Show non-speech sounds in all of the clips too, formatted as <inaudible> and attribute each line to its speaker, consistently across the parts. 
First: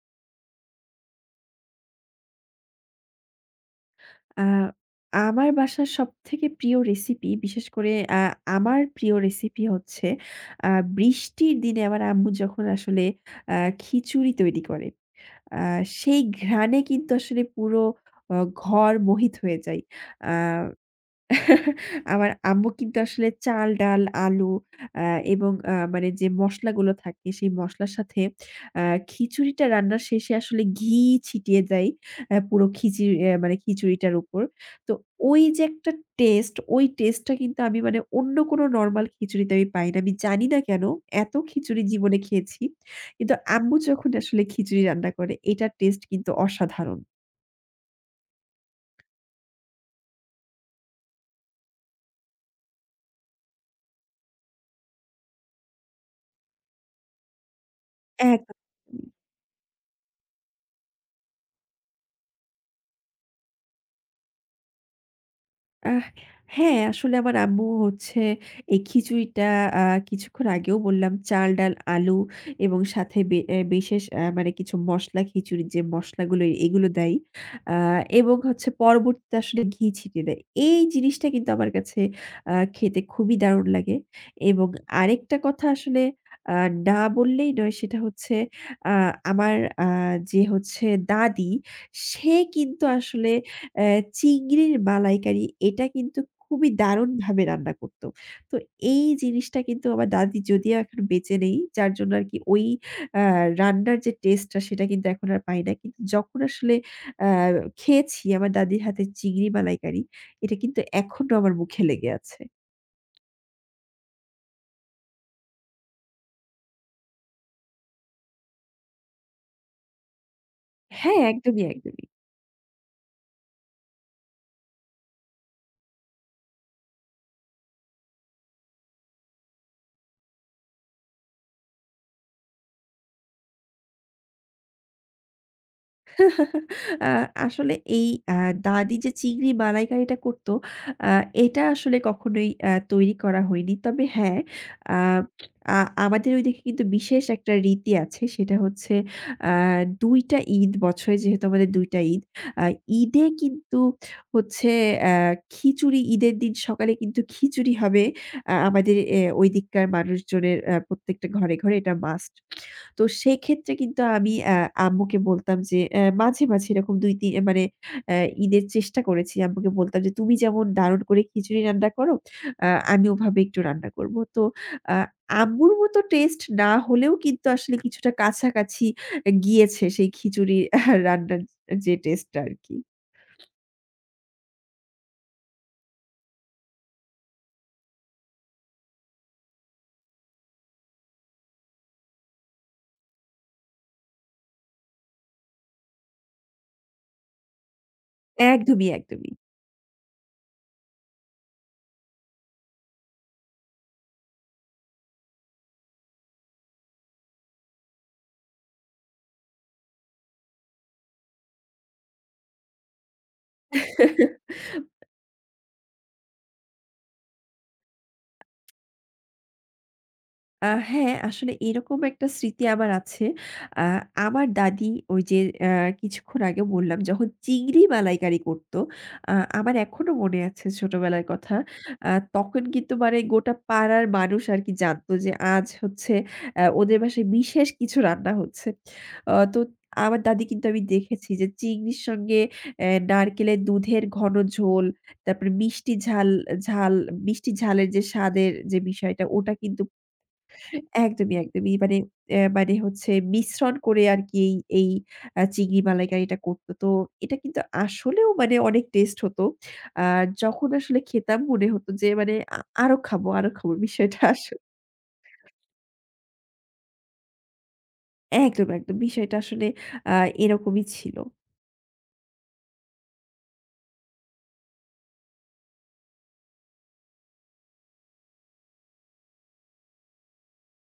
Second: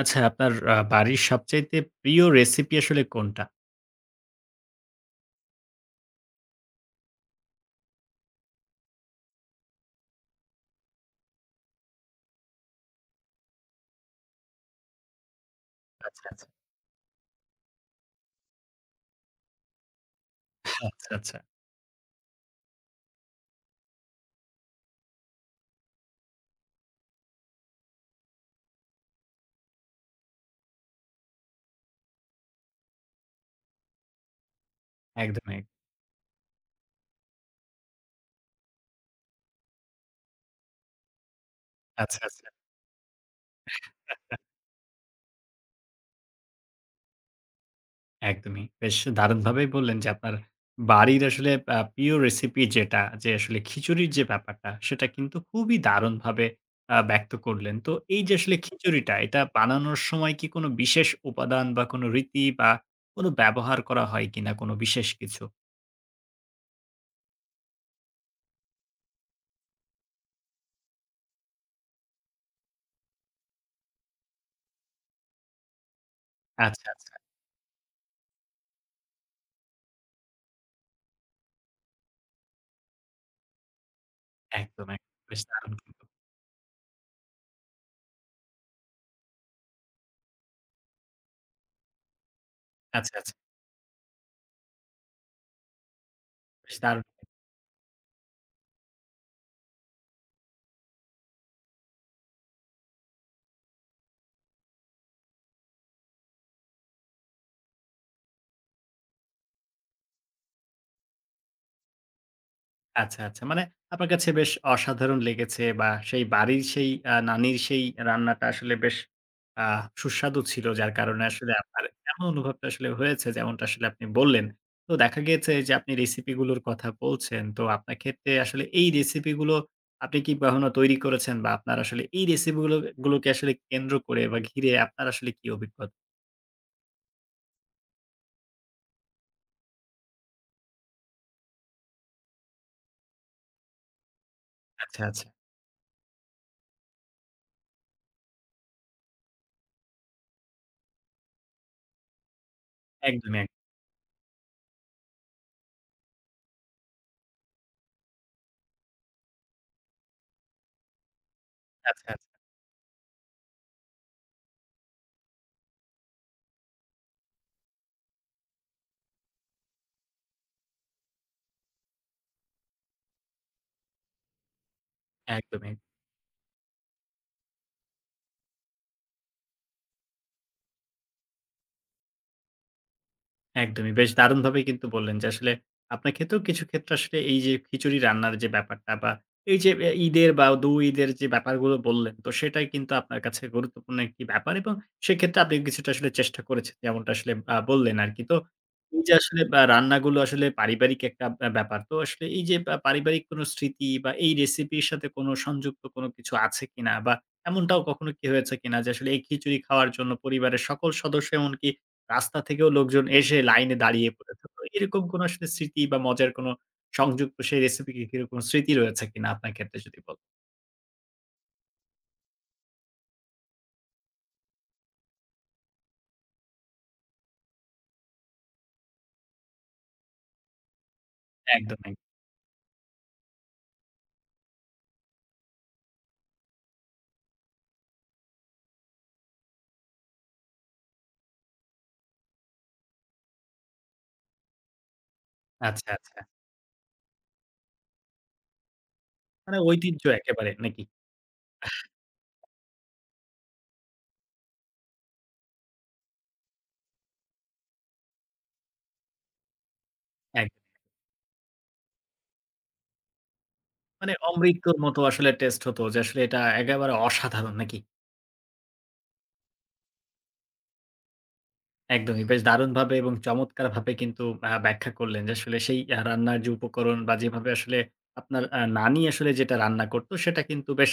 Speaker 1: আচ্ছা, আপনার আ বাড়ির সবচাইতে প্রিয় রেসিপি আসলে কোনটা?
Speaker 2: আ আমার বাসার সবথেকে প্রিয় রেসিপি, বিশেষ করে আ আমার প্রিয় রেসিপি হচ্ছে, আ বৃষ্টির দিনে আমার আম্মু যখন আসলে আ খিচুড়ি তৈরি করে। আ সেই
Speaker 1: আচ্ছা, আচ্ছা।
Speaker 2: ঘ্রাণে কিন্তু আসলে পুরো ঘর মোহিত হয়ে যায়। আ
Speaker 1: <blows air> আচ্ছা, আচ্ছা।
Speaker 2: <chuckles> আমার আম্মু কিন্তু আসলে চাল, ডাল, আলু আ এবং আ মানে যে মসলাগুলো থাকে সেই মসলার সাথে আ খিচুড়িটা রান্নার শেষে আসলে ঘি ছিটিয়ে দেয় আ পুরো খিচুড়ি মানে খিচুড়িটার উপর। তো ওই
Speaker 1: একদমই।
Speaker 2: যে একটা টেস্ট, ওই টেস্ট টা কিন্তু আমি মানে অন্য কোনো নরমাল খিচুড়িতে আমি পাই না। আমি জানি না কেন এত খিচুড়ি জীবনে
Speaker 1: আচ্ছা, আচ্ছা।
Speaker 2: খেয়েছি কিন্তু আম্মু যখন
Speaker 1: <chuckles>
Speaker 2: আসলে খিচুড়ি রান্না করে এটার টেস্ট কিন্তু অসাধারণ।
Speaker 1: একদমই। বেশ দারুণভাবেই বললেন যে আপনার বাড়ির আসলে আ প্রিয় রেসিপি যেটা, যে আসলে খিচুড়ির যে ব্যাপারটা সেটা কিন্তু খুবই দারুণভাবে আ ব্যক্ত করলেন। তো এই যে আসলে
Speaker 2: একদম।
Speaker 1: খিচুড়িটা এটা বানানোর সময় কি কোনো বিশেষ উপাদান বা কোনো রীতি বা কোনো ব্যবহার করা হয় কিনা কোনো বিশেষ কিছু?
Speaker 2: আ হ্যাঁ, আসলে আমার আম্মু হচ্ছে এই খিচুড়িটা আ কিছুক্ষণ আগেও বললাম চাল, ডাল, আলু এবং সাথে বে এ্যা বিশেষ এ্যা মানে কিছু মসলা খিচুড়ির, যে মসলাগুলো এগুলো
Speaker 1: আচ্ছা,
Speaker 2: দেয়
Speaker 1: আচ্ছা।
Speaker 2: আ এবং হচ্ছে পরবর্তীতে আসলে ঘি ছিটিয়ে দেয়। এই জিনিসটা কিন্তু আমার কাছে আ খেতে খুবই দারুন লাগে এবং
Speaker 1: একদম, একদম।
Speaker 2: আরেকটা
Speaker 1: বেশ
Speaker 2: কথা
Speaker 1: দারুণ
Speaker 2: আসলে না বললেই নয় সেটা হচ্ছে, আ আমার আ যে হচ্ছে দাদি, সে কিন্তু
Speaker 1: আচ্ছা,
Speaker 2: আসলে
Speaker 1: আচ্ছা।
Speaker 2: এ্যা চিংড়ির মালাইকারি এটা কিন্তু খুবই
Speaker 1: বেশ দারুণ
Speaker 2: দারুনভাবে রান্না করতো। তো এই জিনিসটা কিন্তু আমার দাদি যদিও এখন বেঁচে নেই, যার জন্য আর কি ওই আ রান্নার যে taste টা সেটা কিন্তু এখন আর পাই না। কিন্তু যখন আসলে আ খেয়েছি আমার দাদির হাতে চিংড়ি মালাইকারি, এটা কিন্তু এখনো আমার মুখে লেগে আছে।
Speaker 1: আচ্ছা, আচ্ছা। মানে আপনার কাছে বেশ অসাধারণ লেগেছে বা সেই বাড়ির সেই আ নানীর সেই রান্নাটা আসলে বেশ আহ সুস্বাদু ছিল। যার
Speaker 2: হ্যাঁ,
Speaker 1: কারণে আসলে
Speaker 2: একদমই,
Speaker 1: আপনার
Speaker 2: একদমই।
Speaker 1: এমন অনুভবটা আসলে হয়েছে যেমনটা আসলে আপনি বললেন। তো দেখা গেছে যে আপনি recipe গুলোর কথা বলছেন। তো আপনার ক্ষেত্রে আসলে এই recipe গুলো, আপনি কি কখনো তৈরি করেছেন বা আপনার আসলে এই recipe গুলো গুলোকে আসলে কেন্দ্র করে বা ঘিরে আপনার আসলে কি অভিজ্ঞ
Speaker 2: <chuckles> আ আসলে এই আ দাদি যে চিংড়ি মালাইকারিটা করতো আ এটা আসলে কখনোই আ তৈরি করা হয়নি। তবে হ্যাঁ, আ
Speaker 1: আচ্ছা, আচ্ছা।
Speaker 2: আ আমাদের ওইদিকে কিন্তু বিশেষ একটা রীতি আছে সেটা হচ্ছে, আ ২ টা ঈদ বছরে যেহেতু আমাদের ২ টা ঈদ। আ ঈদে
Speaker 1: একদম, একদম।
Speaker 2: কিন্তু হচ্ছে অ্যাঁ খিচুড়ি, ঈদের দিন সকালে কিন্তু খিচুড়ি হবে আ আমাদের ওইদিককার মানুষজনের এ্যা প্রত্যেকটা ঘরে, ঘরে
Speaker 1: আচ্ছা,
Speaker 2: এটা
Speaker 1: আচ্ছা।
Speaker 2: must। তো সেক্ষেত্রে কিন্তু আমি আ আম্মুকে বলতাম যে আ মাঝে, মাঝে এরকম ২ তি মানে অ্যাঁ ঈদের চেষ্টা করেছি। আম্মুকে বলতাম যে তুমি যেমন দারুন করে খিচুড়ি রান্না করো আ আমি ওভাবে একটু রান্না করব। তো আ আম্মুর
Speaker 1: একদমই।
Speaker 2: মত taste না হলেও কিন্তু আসলে কিছুটা কাছাকাছি গিয়েছে সেই খিচুড়ির রান্নার যে taste টা আর কি।
Speaker 1: একদমই। বেশ দারুণভাবেই কিন্তু বললেন যে, আসলে আপনার ক্ষেত্রেও কিছু ক্ষেত্রে আসলে এই যে খিচুড়ি রান্নার যে ব্যাপারটা বা এই যে এ্যা ঈদের বা দু ঈদের যে ব্যাপারগুলো বললেন। তো সেটাই কিন্তু আপনার কাছে গুরুত্বপূর্ণ একটি ব্যাপার এবং সেক্ষেত্রে আপনি কিছুটা আসলে চেষ্টা করেছেন যেমনটা আসলে আ বললেন আরকি। তো
Speaker 2: একদমই,
Speaker 1: এই যে
Speaker 2: একদমই।
Speaker 1: আসলে বা রান্নাগুলো আসলে পারিবারিক একটা আ ব্যাপার। তো আসলে এই যে পা পারিবারিক কোনো স্মৃতি বা এই recipe র সাথে কোনো সংযুক্ত কোনো কিছু আছে কিনা? বা এমনটাও কখনো কি হয়েছে কিনা যে আসলে এই খিচুড়ি খাওয়ার জন্য পরিবারের সকল সদস্য এমনকি, রাস্তা থেকেও লোকজন এসে লাইনে দাঁড়িয়ে পড়েছিল? তো এরকম
Speaker 2: <laughs>
Speaker 1: কোনো আসলে স্মৃতি বা মজার কোনো সংযুক্ত সেই recipe কি কিরকম স্মৃতি রয়েছে কিনা? আপনার ক্ষেত্রে যদি বল
Speaker 2: আ হ্যাঁ, আসলে এরকম একটা স্মৃতি আমার আছে। আ আমার দাদি ওই যে, অ্যাঁ কিছুক্ষণ আগে বললাম যখন চিংড়ি মালাইকারি করতো। আ আমার এখনো মনে আছে ছোটবেলার কথা।
Speaker 1: একদমই।
Speaker 2: আ তখন কিন্তু মানে গোটা পাড়ার মানুষ আর কি জানত যে আজ হচ্ছে অ্যাঁ ওদের বাসায় বিশেষ কিছু রান্না হচ্ছে। অ তো আমার দাদি কিন্তু আমি দেখেছি যে চিংড়ির সঙ্গে অ্যাঁ নারকেলের দুধের ঘন ঝোল, তারপরে
Speaker 1: আচ্ছা,
Speaker 2: মিষ্টি
Speaker 1: আচ্ছা।
Speaker 2: ঝাল, ঝাল-মিষ্টি, ঝালের যে স্বাদের যে বিষয়টা ওটা
Speaker 1: মানে
Speaker 2: কিন্তু
Speaker 1: ঐতিহ্য একেবারে, নাকি? আহ
Speaker 2: একদমই, একদমই ই মানে, এ্যা মানে হচ্ছে মিশ্রণ করে আর কি এই এই আ চিংড়ি মালাইকারিটা করতো। তো এটা কিন্তু আসলেও মানে অনেক taste হতো। আ
Speaker 1: এক
Speaker 2: যখন আসলে খেতাম মনে হতো যে মানে আ আরো খাবো আরো খাবো
Speaker 1: মানে
Speaker 2: বিষয়টা আস
Speaker 1: অমৃতর মতো আসলে taste হতো যে আসলে এটা একেবারে অসাধারণ, নাকি?
Speaker 2: একদম, একদম বিষয়টা আসলে আ এরকমই ছিল।
Speaker 1: একদমই। বেশ দারুণভাবে এবং চমৎকারভাবে কিন্তু অ্যা ব্যাখ্যা করলেন যে আসলে সেই আ রান্নার যে উপকরণ বা যেভাবে আসলে আপনার আ নানী আসলে যেটা রান্না করতো, সেটা কিন্তু বেশ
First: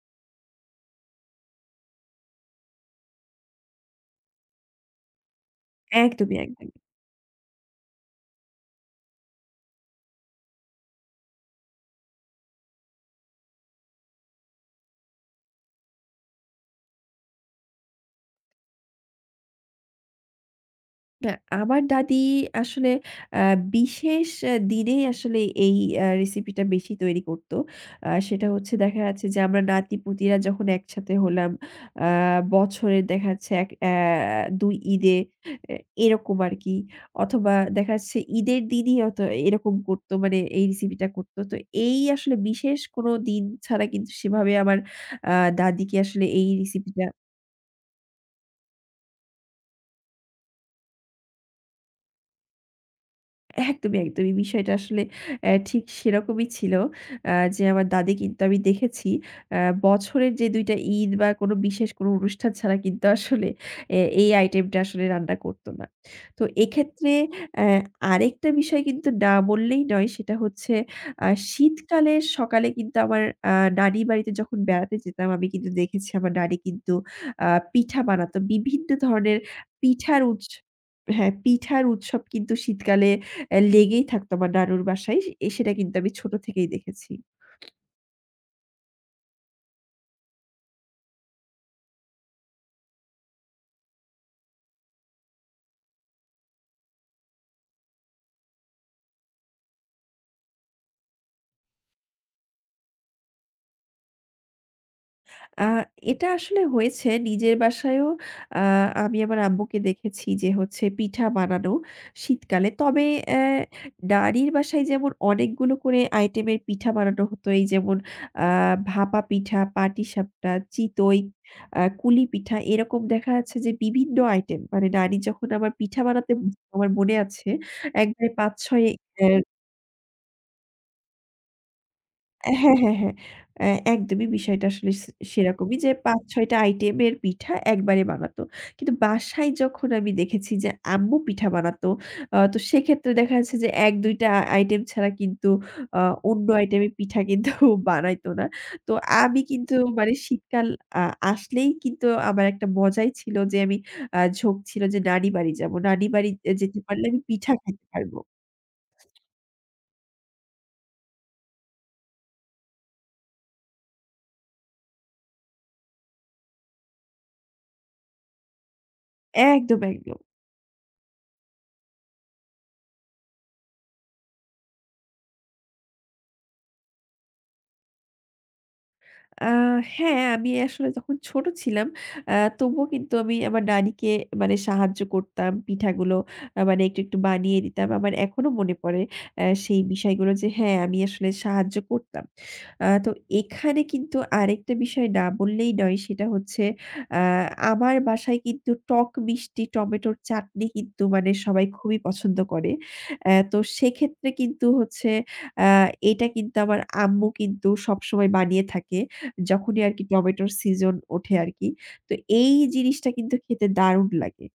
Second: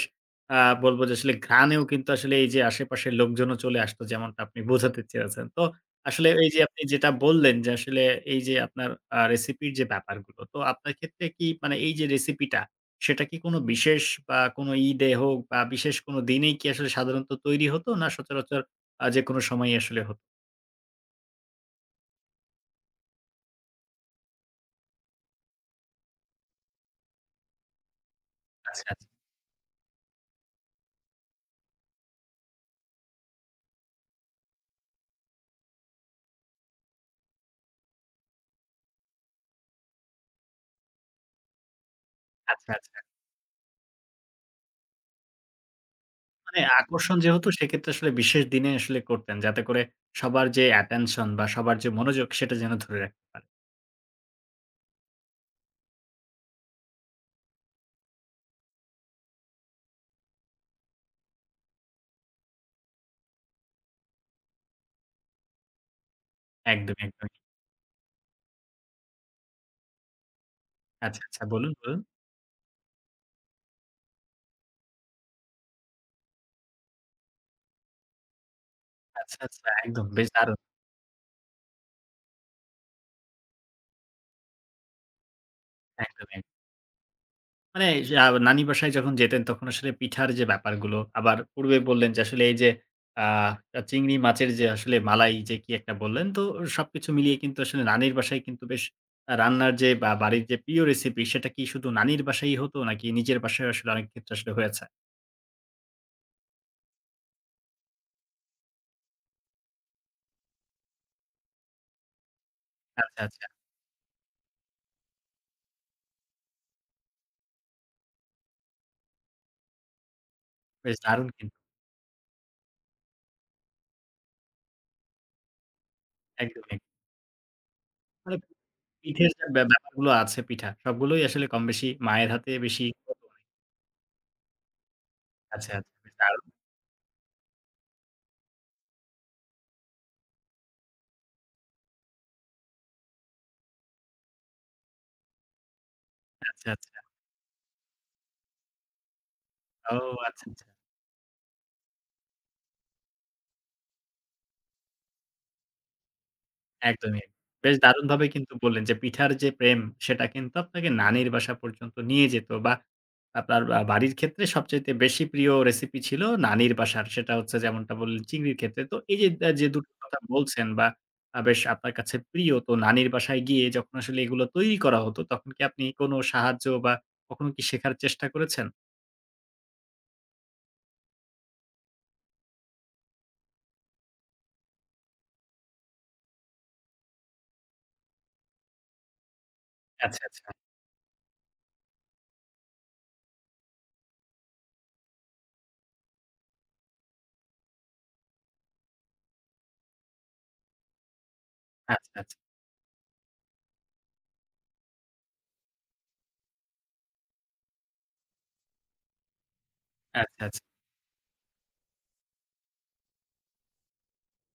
Speaker 1: আ বলব যে আসলে ঘ্রাণেও কিন্তু আসলে এই যে আশেপাশের লোকজনও চলে আসতো যেমনটা আপনি বোঝাতে চেয়েছেন। তো আসলে
Speaker 2: একদমই,
Speaker 1: এই যে
Speaker 2: একদমই।
Speaker 1: আপনি যেটা বললেন, যে আসলে এই যে আপনার আ recipe এর যে ব্যাপারগুলো, তো আপনার ক্ষেত্রে কি মানে এই যে recipe টা, সেটা কি কোনো বিশেষ বা কোনো ঈদে হোক বা বিশেষ কোনো দিনেই কি আসলে সাধারণত তৈরি হতো? না সচরাচর আ যেকোনো সময়েই আসলে হতো?
Speaker 2: না আমার দাদি আসলে আ বিশেষ অ্যা দিনেই আসলে এই অ্যা recipe টা বেশি তৈরি করতো। আ সেটা হচ্ছে
Speaker 1: আচ্ছা
Speaker 2: দেখা
Speaker 1: আচ
Speaker 2: যাচ্ছে যে আমরা নাতি-পুতিরা যখন একসাথে হলাম, আ বছরে দেখা যাচ্ছে এক অ্যা ২ ঈদে, এ এরকম আরকি। অথবা দেখা যাচ্ছে ঈদের দিনই হয়তো এরকম করতো মানে এই recipe টা করতো। তো এই আসলে
Speaker 1: আচ্ছা,
Speaker 2: বিশেষ
Speaker 1: আচ্ছা।
Speaker 2: কোনো দিন ছাড়া কিন্তু সেভাবে আমার আ দাদিকে আসলে এই
Speaker 1: মানে
Speaker 2: recipe টা
Speaker 1: আকর্ষণ যে হতো সেক্ষেত্রে আসলে বিশেষ দিনে আসলে করতেন। যাতে করে সবার যে attention বা সবার যে মনোযোগ সেটা যেন ধরে রাখতে পারে।
Speaker 2: একদমই, একদমই। বিষয়টা আসলে অ্যা ঠিক সেরকমই ছিল। অ্যা যে আমার দাদি কিন্তু আমি দেখেছি অ্যা বছরের যে ২ টা ঈদ বা কোনো বিশেষ কোনো অনুষ্ঠান ছাড়া কিন্তু আসলে এ এই item টা আসলে রান্না করতো না। তো
Speaker 1: একদমই,
Speaker 2: এক্ষেত্রে
Speaker 1: একদমই।
Speaker 2: অ্যা আরেকটা বিষয় কিন্তু না বললেই নয়। সেটা হচ্ছে
Speaker 1: আচ্ছা,
Speaker 2: আ
Speaker 1: আচ্ছা। বলুন, বলুন।
Speaker 2: শীতকালের সকালে কিন্তু আমার আ নানি বাড়িতে যখন বেড়াতে যেতাম আমি কিন্তু দেখেছি আমার নানি কিন্তু আ পিঠা বানাতো। বিভিন্ন ধরনের
Speaker 1: আচ্ছা, আচ্ছা। একদম
Speaker 2: পিঠার
Speaker 1: বেশ
Speaker 2: উৎ
Speaker 1: দারুণ!
Speaker 2: হ্যাঁ, পিঠার উৎসব কিন্তু শীতকালে অ্যা লেগেই থাকত আমার নানুর বাসায় সে এ সেটা কিন্তু আমি ছোট
Speaker 1: একদমই এক
Speaker 2: থেকেই দেখেছি।
Speaker 1: মানে এই যা নানি বাসায় যখন যেতেন তখন আসলে পিঠার যে ব্যাপারগুলো। আবার পূর্বে বললেন, যে আসলে এই যে আ চিংড়ি মাছের যে আসলে মালাই যে কি একটা বললেন। তো সবকিছু মিলিয়ে কিন্তু আসলে নানির বাসায় কিন্তু বেশ আ রান্নার যে বা বাড়ির যে প্রিয় recipe সেটা কি শুধু নানির বাসায়ই হতো নাকি নিজের বাসায়ও আসলে অনেক ক্ষেত্রে আসলে হয়েছে?
Speaker 2: আ এটা আসলে হয়েছে নিজের বাসায়ও। আ আমি আমার আম্মুকে দেখেছি যে হচ্ছে পিঠা বানানো শীতকালে। তবে
Speaker 1: আচ্ছা,
Speaker 2: অ্যা
Speaker 1: আচ্ছা।
Speaker 2: নানীর বাসায় যেমন অনেকগুলো করে আইটেমের পিঠা বানানো হতো, এই যেমন আ ভাপা পিঠা, পাটিসাপটা,
Speaker 1: বেশ
Speaker 2: চিতই,
Speaker 1: দারুন কিন
Speaker 2: আ কুলি পিঠা এরকম দেখা যাচ্ছে যে বিভিন্ন আইটেম। মানে নানি যখন আমার পিঠা বানাতেন
Speaker 1: একদমই।
Speaker 2: আমার মনে আছে একবারে
Speaker 1: মানে
Speaker 2: ৫-৬ অ্যা
Speaker 1: পিঠের যে ব্যাপারগুলো আছে পিঠা সবগুলোই আসলে কম বেশি মায়ের হাতে
Speaker 2: এ হ্যাঁ,
Speaker 1: বেশি
Speaker 2: হ্যাঁ হ্যাঁ,
Speaker 1: <unintelligible>
Speaker 2: অ্যা একদমই বিষয়টা আসলে সে
Speaker 1: আচ্ছা,
Speaker 2: সেরকমই যে
Speaker 1: আচ্ছা। বেশ দারুন।
Speaker 2: ৫-৬ টা আইটেমের পিঠা একবারে বানাত। কিন্তু বাসায় যখন আমি দেখেছি যে আম্মু পিঠা বানাত, আ তো সেক্ষেত্রে দেখা যাচ্ছে যে ১-২ টা আইটেম ছাড়া কিন্তু আ অন্য
Speaker 1: আচ্ছা,
Speaker 2: আইটেমের
Speaker 1: আচ্ছা।
Speaker 2: পিঠা কিন্তু বানাইত না। তো আমি কিন্তু
Speaker 1: ও
Speaker 2: মানে
Speaker 1: আচ্ছা, আচ্ছা।
Speaker 2: শীতকাল আ আসলেই কিন্তু আমার একটা মজাই ছিল যে আমি আ ঝোঁক ছিল যে নানি বাড়ি যাব। নানি বাড়ি যেতে পারলে আমি
Speaker 1: একদমই।
Speaker 2: পিঠা
Speaker 1: বেশ
Speaker 2: খাইতে পারবো।
Speaker 1: দারুণভাবে কিন্তু বললেন যে পিঠার যে প্রেম, সেটা কিন্তু আপনাকে নানির বাসা পর্যন্ত নিয়ে যেত বা আপনার আ বাড়ির ক্ষেত্রে সবচাইতে বেশি প্রিয় recipe ছিল নানির বাসার। সেটা হচ্ছে যেমনটা বললেন চিংড়ির ক্ষেত্রে। তো এই যে
Speaker 2: একদম,
Speaker 1: ২ টো
Speaker 2: একদম।
Speaker 1: কথা বলছেন বা আ বেশ আপনার কাছে প্রিয় তো নানির বাসায় গিয়ে যখন আসলে এগুলো তৈরি করা হতো তখন কি আপনি কোনো সাহায্য বা কখনো কি শেখার চেষ্টা করেছেন?
Speaker 2: আ হ্যাঁ, আমি আসলে যখন ছোট ছিলাম, অ্যা তবুও কিন্তু আমি আমার নানিকে মানে সাহায্য করতাম, পিঠাগুলো আ মানে একটু একটু বানিয়ে দিতাম। আমার এখনও মনে পড়ে, আ সেই
Speaker 1: আচ্ছা,
Speaker 2: বিষয়গুলো
Speaker 1: আচ্ছা।
Speaker 2: যে, হ্যাঁ আমি আসলে সাহায্য করতাম। আ তো এখানে কিন্তু আরেকটা বিষয় না বললেই নয়, সেটা হচ্ছে আ আমার বাসায় কিন্তু টক-মিষ্টি টমেটোর চাটনি কিন্তু মানে সবাই খুবই
Speaker 1: আচ্ছা, আচ্ছা।
Speaker 2: পছন্দ করে। অ্যা তো সেক্ষেত্রে কিন্তু হচ্ছে আ এটা কিন্তু আমার আম্মু কিন্তু সবসময় বানিয়ে থাকে, যখনই আর কি
Speaker 1: আচ্ছা,
Speaker 2: টমেটোর
Speaker 1: আচ্ছা।
Speaker 2: সিজন ওঠে আর কি। তো এই জিনিসটা কিন্তু খেতে দারুণ লাগে।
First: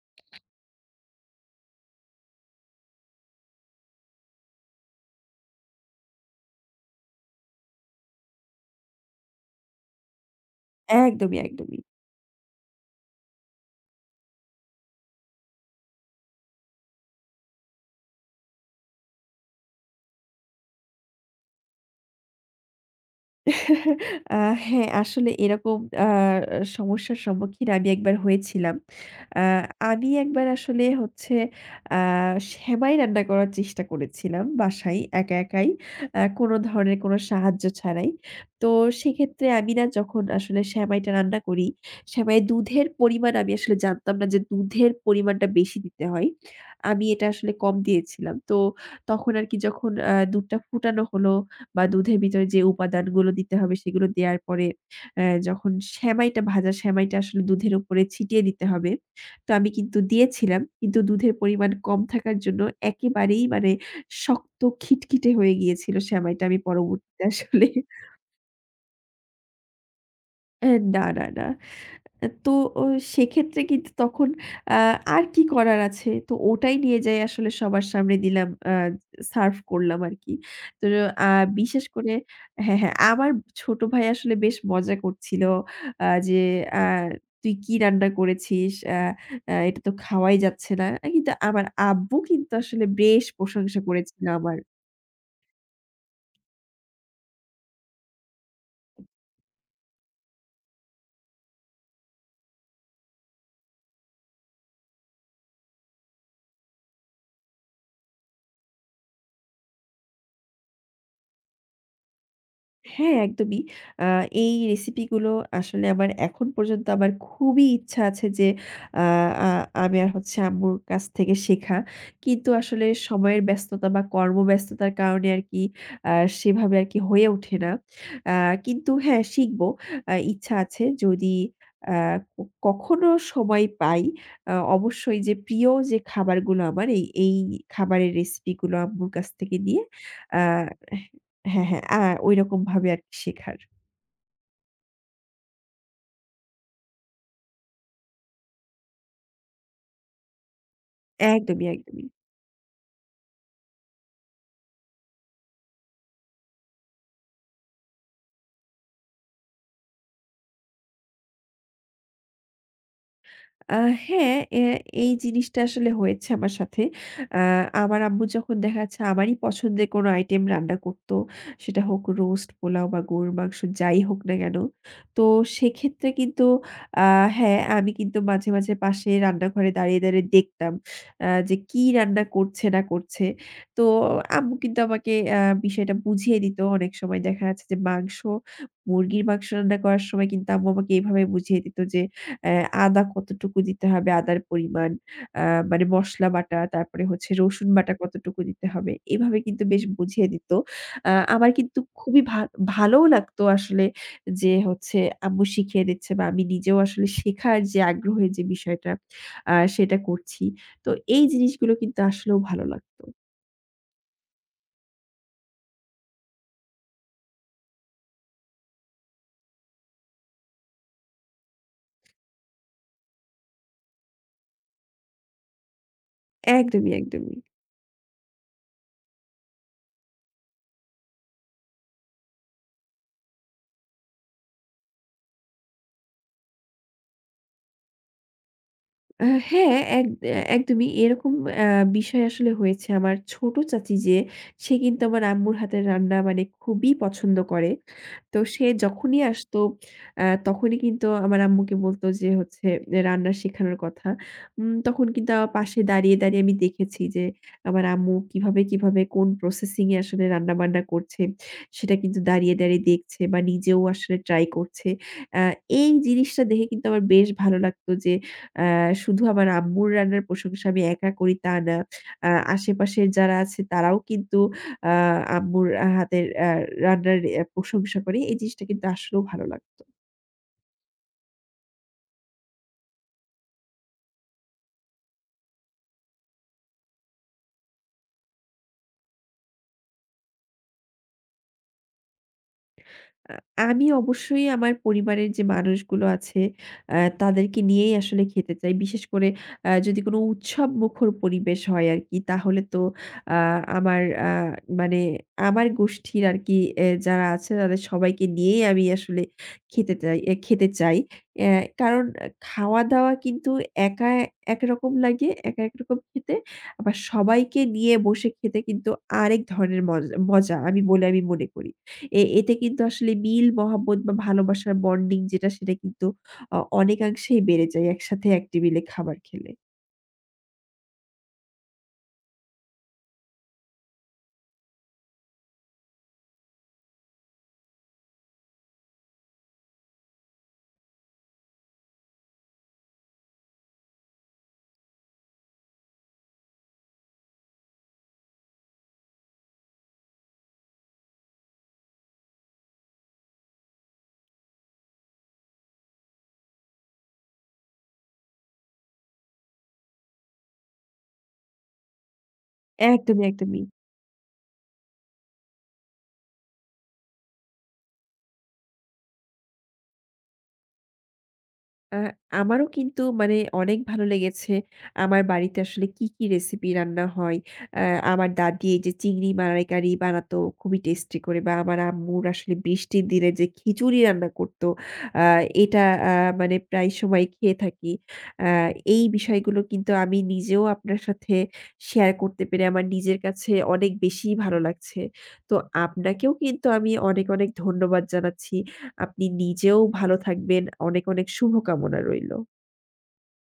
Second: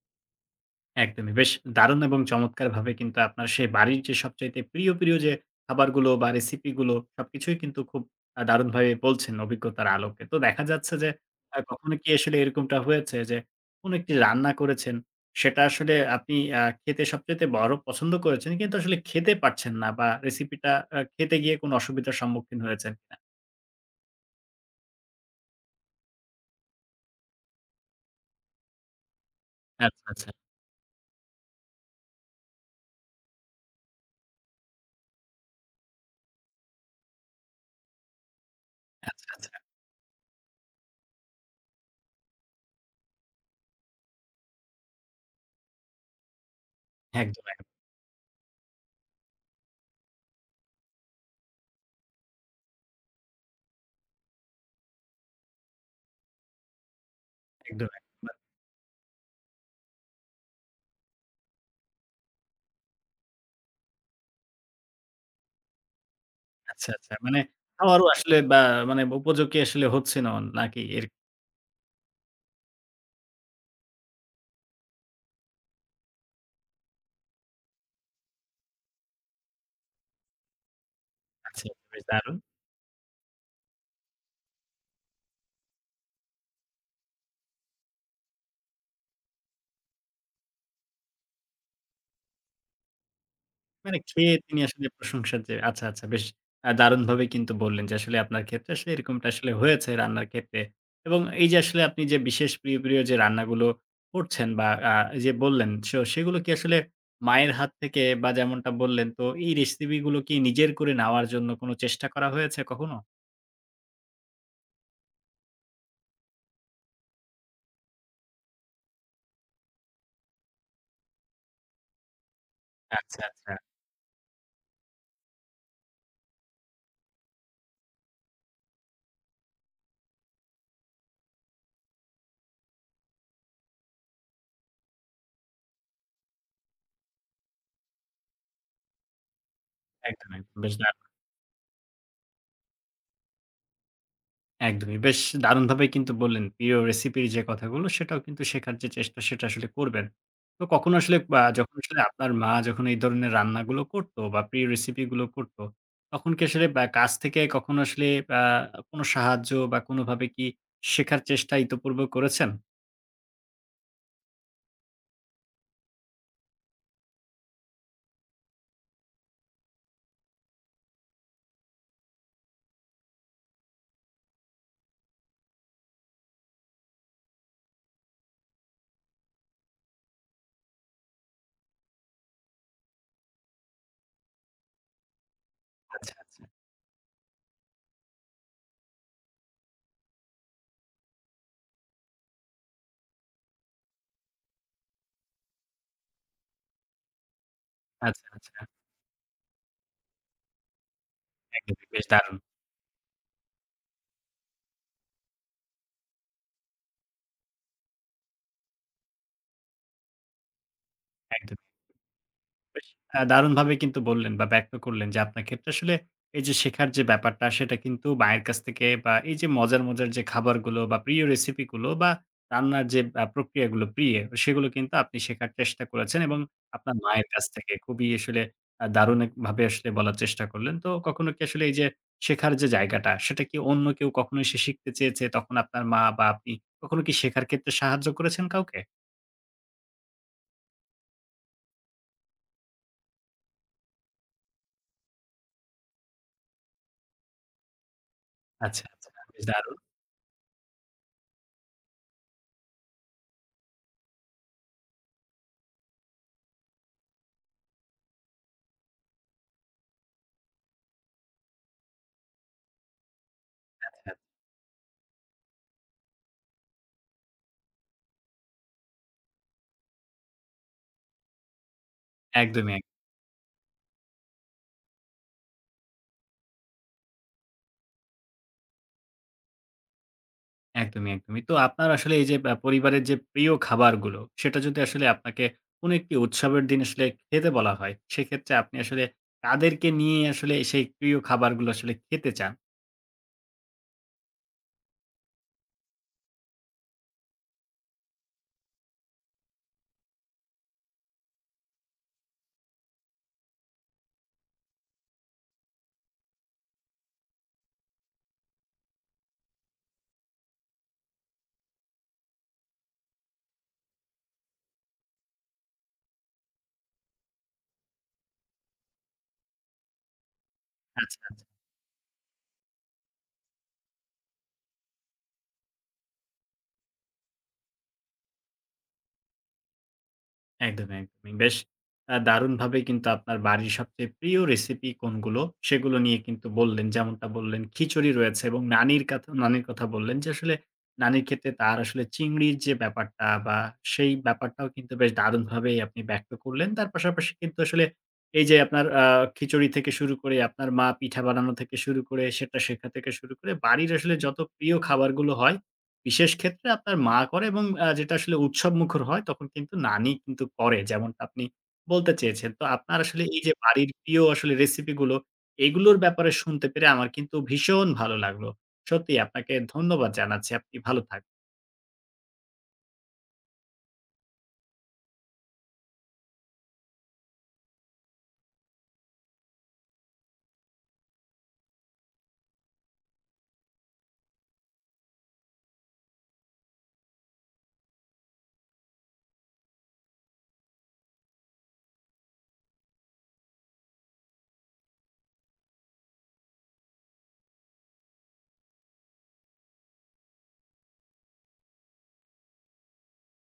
Speaker 1: একদমই। বেশ দারুণ এবং চমৎকারভাবে কিন্তু আপনার সে বাড়ির যে সবচাইতে প্রিয়, প্রিয় যে খাবারগুলো বা রেসিপিগুলো, সবকিছুই কিন্তু খুব আ দারুণভাবে বলছেন অভিজ্ঞতার আলোকে। তো দেখা যাচ্ছে যে,
Speaker 2: একদমই,
Speaker 1: আ
Speaker 2: একদমই।
Speaker 1: কখনো কি আসলে এরকমটা হয়েছে যে কোন একটি রান্না করেছেন, সেটা আসলে আপনি আ খেতে সবচাইতে বড় পছন্দ করেছেন, কিন্তু আসলে খেতে পারছেন না বা রেসিপিটা আ খেতে গিয়ে কোন অসুবিধার সম্মুখীন হয়েছেন কিনা?
Speaker 2: <chuckles> আ হ্যাঁ, আসলে এরকম আ সমস্যার সম্মুখীন আমি একবার হয়েছিলাম। আ
Speaker 1: আচ্ছা,
Speaker 2: আমি
Speaker 1: আচ্ছা।
Speaker 2: একবার আসলে হচ্ছে, আ সেমাই রান্না করার চেষ্টা করেছিলাম বাসায় একা একাই, আ কোন ধরনের কোন সাহায্য ছাড়াই। তো
Speaker 1: আচ্ছা,
Speaker 2: সেক্ষেত্রে
Speaker 1: আচ্ছা।
Speaker 2: আমি না যখন আসলে সেমাইটা রান্না করি, সেমাই দুধের পরিমাণ আমি আসলে জানতাম না যে দুধের পরিমাণটা বেশি দিতে হয়। আমি এটা
Speaker 1: একদম
Speaker 2: আসলে
Speaker 1: একদম।
Speaker 2: কম দিয়েছিলাম। তো তখন আর কি যখন আ দুধটা ফুটানো হলো বা দুধের ভিতরে যে উপাদানগুলো দিতে হবে সেগুলো দেয়ার পরে যখন অ্যা সেমাইটা ভাজা সেমাইটা আসলে দুধের
Speaker 1: একদম
Speaker 2: উপরে
Speaker 1: একদম।
Speaker 2: ছিটিয়ে দিতে হবে। তো আমি কিন্তু দিয়েছিলাম, কিন্তু দুধের পরিমাণ কম থাকার জন্য একেবারেই মানে শক্ত খিটখিটে হয়ে গিয়েছিল সেমাইটা আমি
Speaker 1: আচ্ছা, আচ্ছা।
Speaker 2: পরবর্তীতে
Speaker 1: মানে
Speaker 2: আসলে
Speaker 1: খাবারও আসলে বা মানে উপযোগী আসলে হচ্ছিল না
Speaker 2: অ্যা
Speaker 1: কি?
Speaker 2: না,
Speaker 1: এর
Speaker 2: না, না। অ্যা তো সেক্ষেত্রে কিন্তু তখন আ আর কি করার আছে? তো ওটাই নিয়ে যাই, আসলে সবার সামনে দিলাম, আ সার্ভ করলাম আর কি। তো আ
Speaker 1: আচ্ছা,
Speaker 2: বিশেষ
Speaker 1: বেশ
Speaker 2: করে
Speaker 1: দারুণ!
Speaker 2: হ্যাঁ হ্যাঁ আমার ছোট ভাই আসলে বেশ মজা করছিল আ যে, আ "তুই কি রান্না করেছিস? অ্যা অ্যা এটা তো খাওয়াই যাচ্ছে না।" কিন্তু আমার আব্বু কিন্তু আসলে বেশ প্রশংসা
Speaker 1: মানে
Speaker 2: করেছিল
Speaker 1: খেয়ে
Speaker 2: আমার।
Speaker 1: তিনি আসলে প্রশংসার যে আচ্ছা, আচ্ছা। বেশ আ দারুণভাবে কিন্তু বললেন যে আসলে আপনার ক্ষেত্রে আসলে এরকমটা আসলে হয়েছে রান্নার ক্ষেত্রে। এবং এই যে আসলে আপনি যে বিশেষ প্রিয়, প্রিয় যে রান্নাগুলো করছেন বা আ যে বললেন, সে সেগুলো কি আসলে মায়ের হাত থেকে বা যেমনটা বললেন তো, এই রেসিপিগুলো কি নিজের করে নেওয়ার জন্য কোন চেষ্টা করা হয়েছে কখনো?
Speaker 2: হ্যাঁ, একদমই। আ এই রেসিপিগুলো আসলে আমার এখন পর্যন্ত আমার খুবই ইচ্ছা আছে যে আ আ আমি আর হচ্ছে আম্মুর কাছ থেকে শেখা। কিন্তু আসলে
Speaker 1: আচ্ছা,
Speaker 2: সময়ের
Speaker 1: আচ্ছা।
Speaker 2: ব্যস্ততা বা কর্মব্যস্ততার কারণে আর কি আ সেভাবে আর কি হয়ে ওঠে না। আ কিন্তু হ্যাঁ শিখবো, আ ইচ্ছা আছে। যদি আ কখনো সময় পাই, আ অবশ্যই যে প্রিয় যে খাবারগুলো আমার এই এই খাবারের রেসিপিগুলো আম্মুর কাছ থেকে নিয়ে,
Speaker 1: একদম,
Speaker 2: আ
Speaker 1: একদম। বেশ দারুণ।
Speaker 2: হ্যাঁ, হ্যাঁ, আ ওইরকমভাবে আর কি শেখার।
Speaker 1: একদমই। বেশ দারুণভাবে কিন্তু বললেন প্রিয় recipe র যে কথাগুলো সেটাও কিন্তু শেখার যে চেষ্টা সেটা আসলে করবেন। তো কখনো আসলে বা
Speaker 2: একদমই,
Speaker 1: যখন আসলে
Speaker 2: একদমই।
Speaker 1: আপনার মা যখন এই ধরনের রান্নাগুলো করতো বা প্রিয় recipe গুলো করতো, তখন কি আসলে অ্যা কাছ থেকে কখনো আসলে অ্যা কোন সাহায্য বা কোনভাবে কি শেখার চেষ্টা ইতপূর্বে করেছেন?
Speaker 2: আ হ্যাঁ, অ্যা এই জিনিসটা আসলে হয়েছে আমার সাথে। অ্যা আমার আম্মু যখন দেখা যাচ্ছে আমারই পছন্দের কোন item রান্না করতো সেটা হোক রোস্ট, পোলাও বা গরুর মাংস যাই হোক না কেন। তো সেক্ষেত্রে কিন্তু আ হ্যাঁ আমি কিন্তু মাঝে, মাঝে পাশে রান্নাঘরে দাঁড়িয়ে, দাঁড়িয়ে দেখতাম আ যে কি রান্না করছে না করছে। তো আম্মু কিন্তু আমাকে অ্যা বিষয়টা
Speaker 1: আচ্ছা,
Speaker 2: বুঝিয়ে
Speaker 1: আচ্ছা।
Speaker 2: দিত। অনেক সময় দেখা যাচ্ছে যে মাংস মুরগির মাংস রান্না করার সময় কিন্তু আম্মু আমাকে এভাবে বুঝিয়ে দিত যে অ্যা আদা কতটুকু দিতে হবে, আদার পরিমাণ, অ্যা মানে মসলা বাটা তারপরে হচ্ছে রসুন বাটা
Speaker 1: আচ্ছা,
Speaker 2: কতটুকু
Speaker 1: আচ্ছা।
Speaker 2: দিতে হবে? এভাবে কিন্তু বেশ বুঝিয়ে দিত। আ আমার কিন্তু
Speaker 1: একদমই। বেশ
Speaker 2: খুবই
Speaker 1: দারুন।
Speaker 2: ভা ভালোও লাগত আসলে যে হচ্ছে আম্মু শিখিয়ে দিচ্ছে বা আমি নিজেও আসলে শেখার যে আগ্রহই যে বিষয়টা আ সেটা করছি। তো এই
Speaker 1: একদমই।
Speaker 2: জিনিসগুলো কিন্তু আসলেও ভালো
Speaker 1: বেশ
Speaker 2: লাগত।
Speaker 1: আ দারুণভাবে কিন্তু বললেন বা ব্যক্ত করলেন যে আপনার ক্ষেত্রে আসলে এই যে শেখার যে ব্যাপারটা সেটা কিন্তু মায়ের কাছ থেকে বা এই যে মজার, মজার যে খাবারগুলো বা প্রিয় recipe গুলো বা রান্নার যে অ্যা প্রক্রিয়াগুলো প্রিয়ে, সেগুলো কিন্তু আপনি শেখার চেষ্টা করেছেন এবং
Speaker 2: একদমই,
Speaker 1: আপনার মায়ের
Speaker 2: একদমই।
Speaker 1: কাছ থেকে। খুবই আসলে আ দারুণ এক ভাবে আসলে বলার চেষ্টা করলেন। তো কখনো কি আসলে এই যে শেখার যে জায়গাটা, সেটা কি অন্য কেউ কখনো এসে শিখতে চেয়েছে? তখন আপনার মা বা আপনি কখনো কি শেখার ক্ষেত্রে সাহায্য করেছেন কাউকে?
Speaker 2: অ্যা হ্যাঁ, এক একদমই এরকম অ্যা বিষয় আসলে হয়েছে। আমার ছোট চাচী যে, সে কিন্তু আমার আম্মুর হাতের রান্না মানে খুবই পছন্দ করে। তো সে
Speaker 1: আচ্ছা, আচ্ছা,
Speaker 2: যখনই
Speaker 1: বেশ
Speaker 2: আসতো
Speaker 1: দারুন।
Speaker 2: আ তখনই কিন্তু আমার আম্মুকে বলতো যে হচ্ছে রান্না শেখানোর কথা। উম তখন কিন্তু আমার পাশে দাঁড়িয়ে, দাঁড়িয়ে, আমি দেখেছি যে আমার আম্মু কিভাবে, কিভাবে, কোন processing এ আসলে রান্নাবান্না করছে সেটা কিন্তু দাঁড়িয়ে, দাঁড়িয়ে, দেখছে বা নিজেও
Speaker 1: আচ্ছা।
Speaker 2: আসলে try করছে। আ এই জিনিসটা দেখে কিন্তু আমার বেশ ভালো লাগতো যে আ শুধু আমার আম্মুর রান্নার প্রশংসা আমি একা করি তা না, অ্যা
Speaker 1: একদমই এক
Speaker 2: আশেপাশের যারা আছে তারাও কিন্তু আ আম্মুর হাতের আ রান্নার অ্যা প্রশংসা করে। এই জিনিসটা কিন্তু আসলেও ভালো লাগতো।
Speaker 1: একদমই, একদমই। তো আপনার আসলে এই যে বা পরিবারের যে প্রিয় খাবারগুলো, সেটা যদি আসলে আপনাকে কোন একটি উৎসবের দিন আসলে খেতে বলা হয়? সেক্ষেত্রে আপনি আসলে কাদেরকে নিয়েই আসলে সেই প্রিয় খাবারগুলো আসলে খেতে চান?
Speaker 2: আ আমি অবশ্যই আমার পরিবারের যে মানুষগুলো আছে অ্যা তাদেরকে নিয়েই আসলে খেতে চাই। বিশেষ করে অ্যা যদি কোন উৎসবমুখর পরিবেশ হয় আরকি, তাহলে তো আ আমার আ মানে আমার গোষ্ঠীর আরকি এ্যা যারা আছে তাদের সবাইকে নিয়েই আমি আসলে খেটে চাই, খেতে চাই। অ্যা কারণ খাওয়া-দাওয়া কিন্তু একা একরকম লাগে, একা একরকম খেতে। আবার সবাইকে নিয়ে বসে খেতে কিন্তু আরেক ধরনের মজ মজা আমি বলে
Speaker 1: আচ্ছা,
Speaker 2: আমি
Speaker 1: আচ্ছা।
Speaker 2: মনে করি। এ এতে কিন্তু আসলে মিল, মহাব্বত বা ভালোবাসার bonding যেটা সেটা কিন্তু অ অনেকাংশেই বেড়ে যায় একসাথে এক টেবিলে খাবার খেলে।
Speaker 1: একদমই, একদমই। বেশ আ দারুনভাবেই কিন্তু আপনার বাড়ির সবচেয়ে প্রিয় recipe কোনগুলো সেগুলো নিয়ে কিন্তু বললেন। যেমনটা বললেন "খিচুড়ি রয়েছে এবং নানির কথা নানির কথা বললেন, যে আসলে নানির ক্ষেত্রে তার আসলে চিংড়ির যে ব্যাপারটা" বা সেই ব্যাপারটাও কিন্তু বেশ দারুনভাবেই আপনি ব্যক্ত করলেন। তার পাশাপাশি কিন্তু আসলে এই যে আপনার আ খিচুড়ি থেকে শুরু করে, আপনার মা পিঠা বানানো থেকে শুরু করে, সেটা শেখা থেকে শুরু করে, বাড়ির আসলে যত প্রিয় খাবারগুলো হয়, বিশেষ ক্ষেত্রে আপনার মা করে এবং আ যেটা আসলে উৎসবমুখর হয় তখন কিন্তু নানি কিন্তু করে যেমনটা আপনি বলতে চেয়েছেন। তো আপনার আসলে
Speaker 2: একদমই,
Speaker 1: এই যে
Speaker 2: একদমই।
Speaker 1: বাড়ির প্রিয় আসলে recipe গুলো, এইগুলোর ব্যাপারে শুনতে পেরে আমার কিন্তু ভীষণ ভালো লাগলো। সত্যিই আপনাকে ধন্যবাদ জানাচ্ছি। আপনি ভালো থাকুন।
Speaker 2: আ আমারও কিন্তু মানে অনেক ভালো লেগেছে। আমার বাড়িতে আসলে কী, কী, recipe রান্না হয়। আ আমার দাদী এই যে চিংড়ি মালাইকারি বানাতো খুবই tasty করে বা আমার আম্মুর আসলে বৃষ্টির দিনে যে খিচুড়ি রান্না করতো, আ এটা আ মানে প্রায়ই সময় খেয়ে থাকি। আ এই বিষয়গুলো কিন্তু আমি নিজেও আপনার সাথে share করতে পেরে আমার নিজের কাছে অনেক বেশিই ভালো লাগছে। তো আপনাকেও কিন্তু আমি অনেক, অনেক ধন্যবাদ জানাচ্ছি। আপনি নিজেও ভালো থাকবেন। অনেক, অনেক শুভকামনা রইল।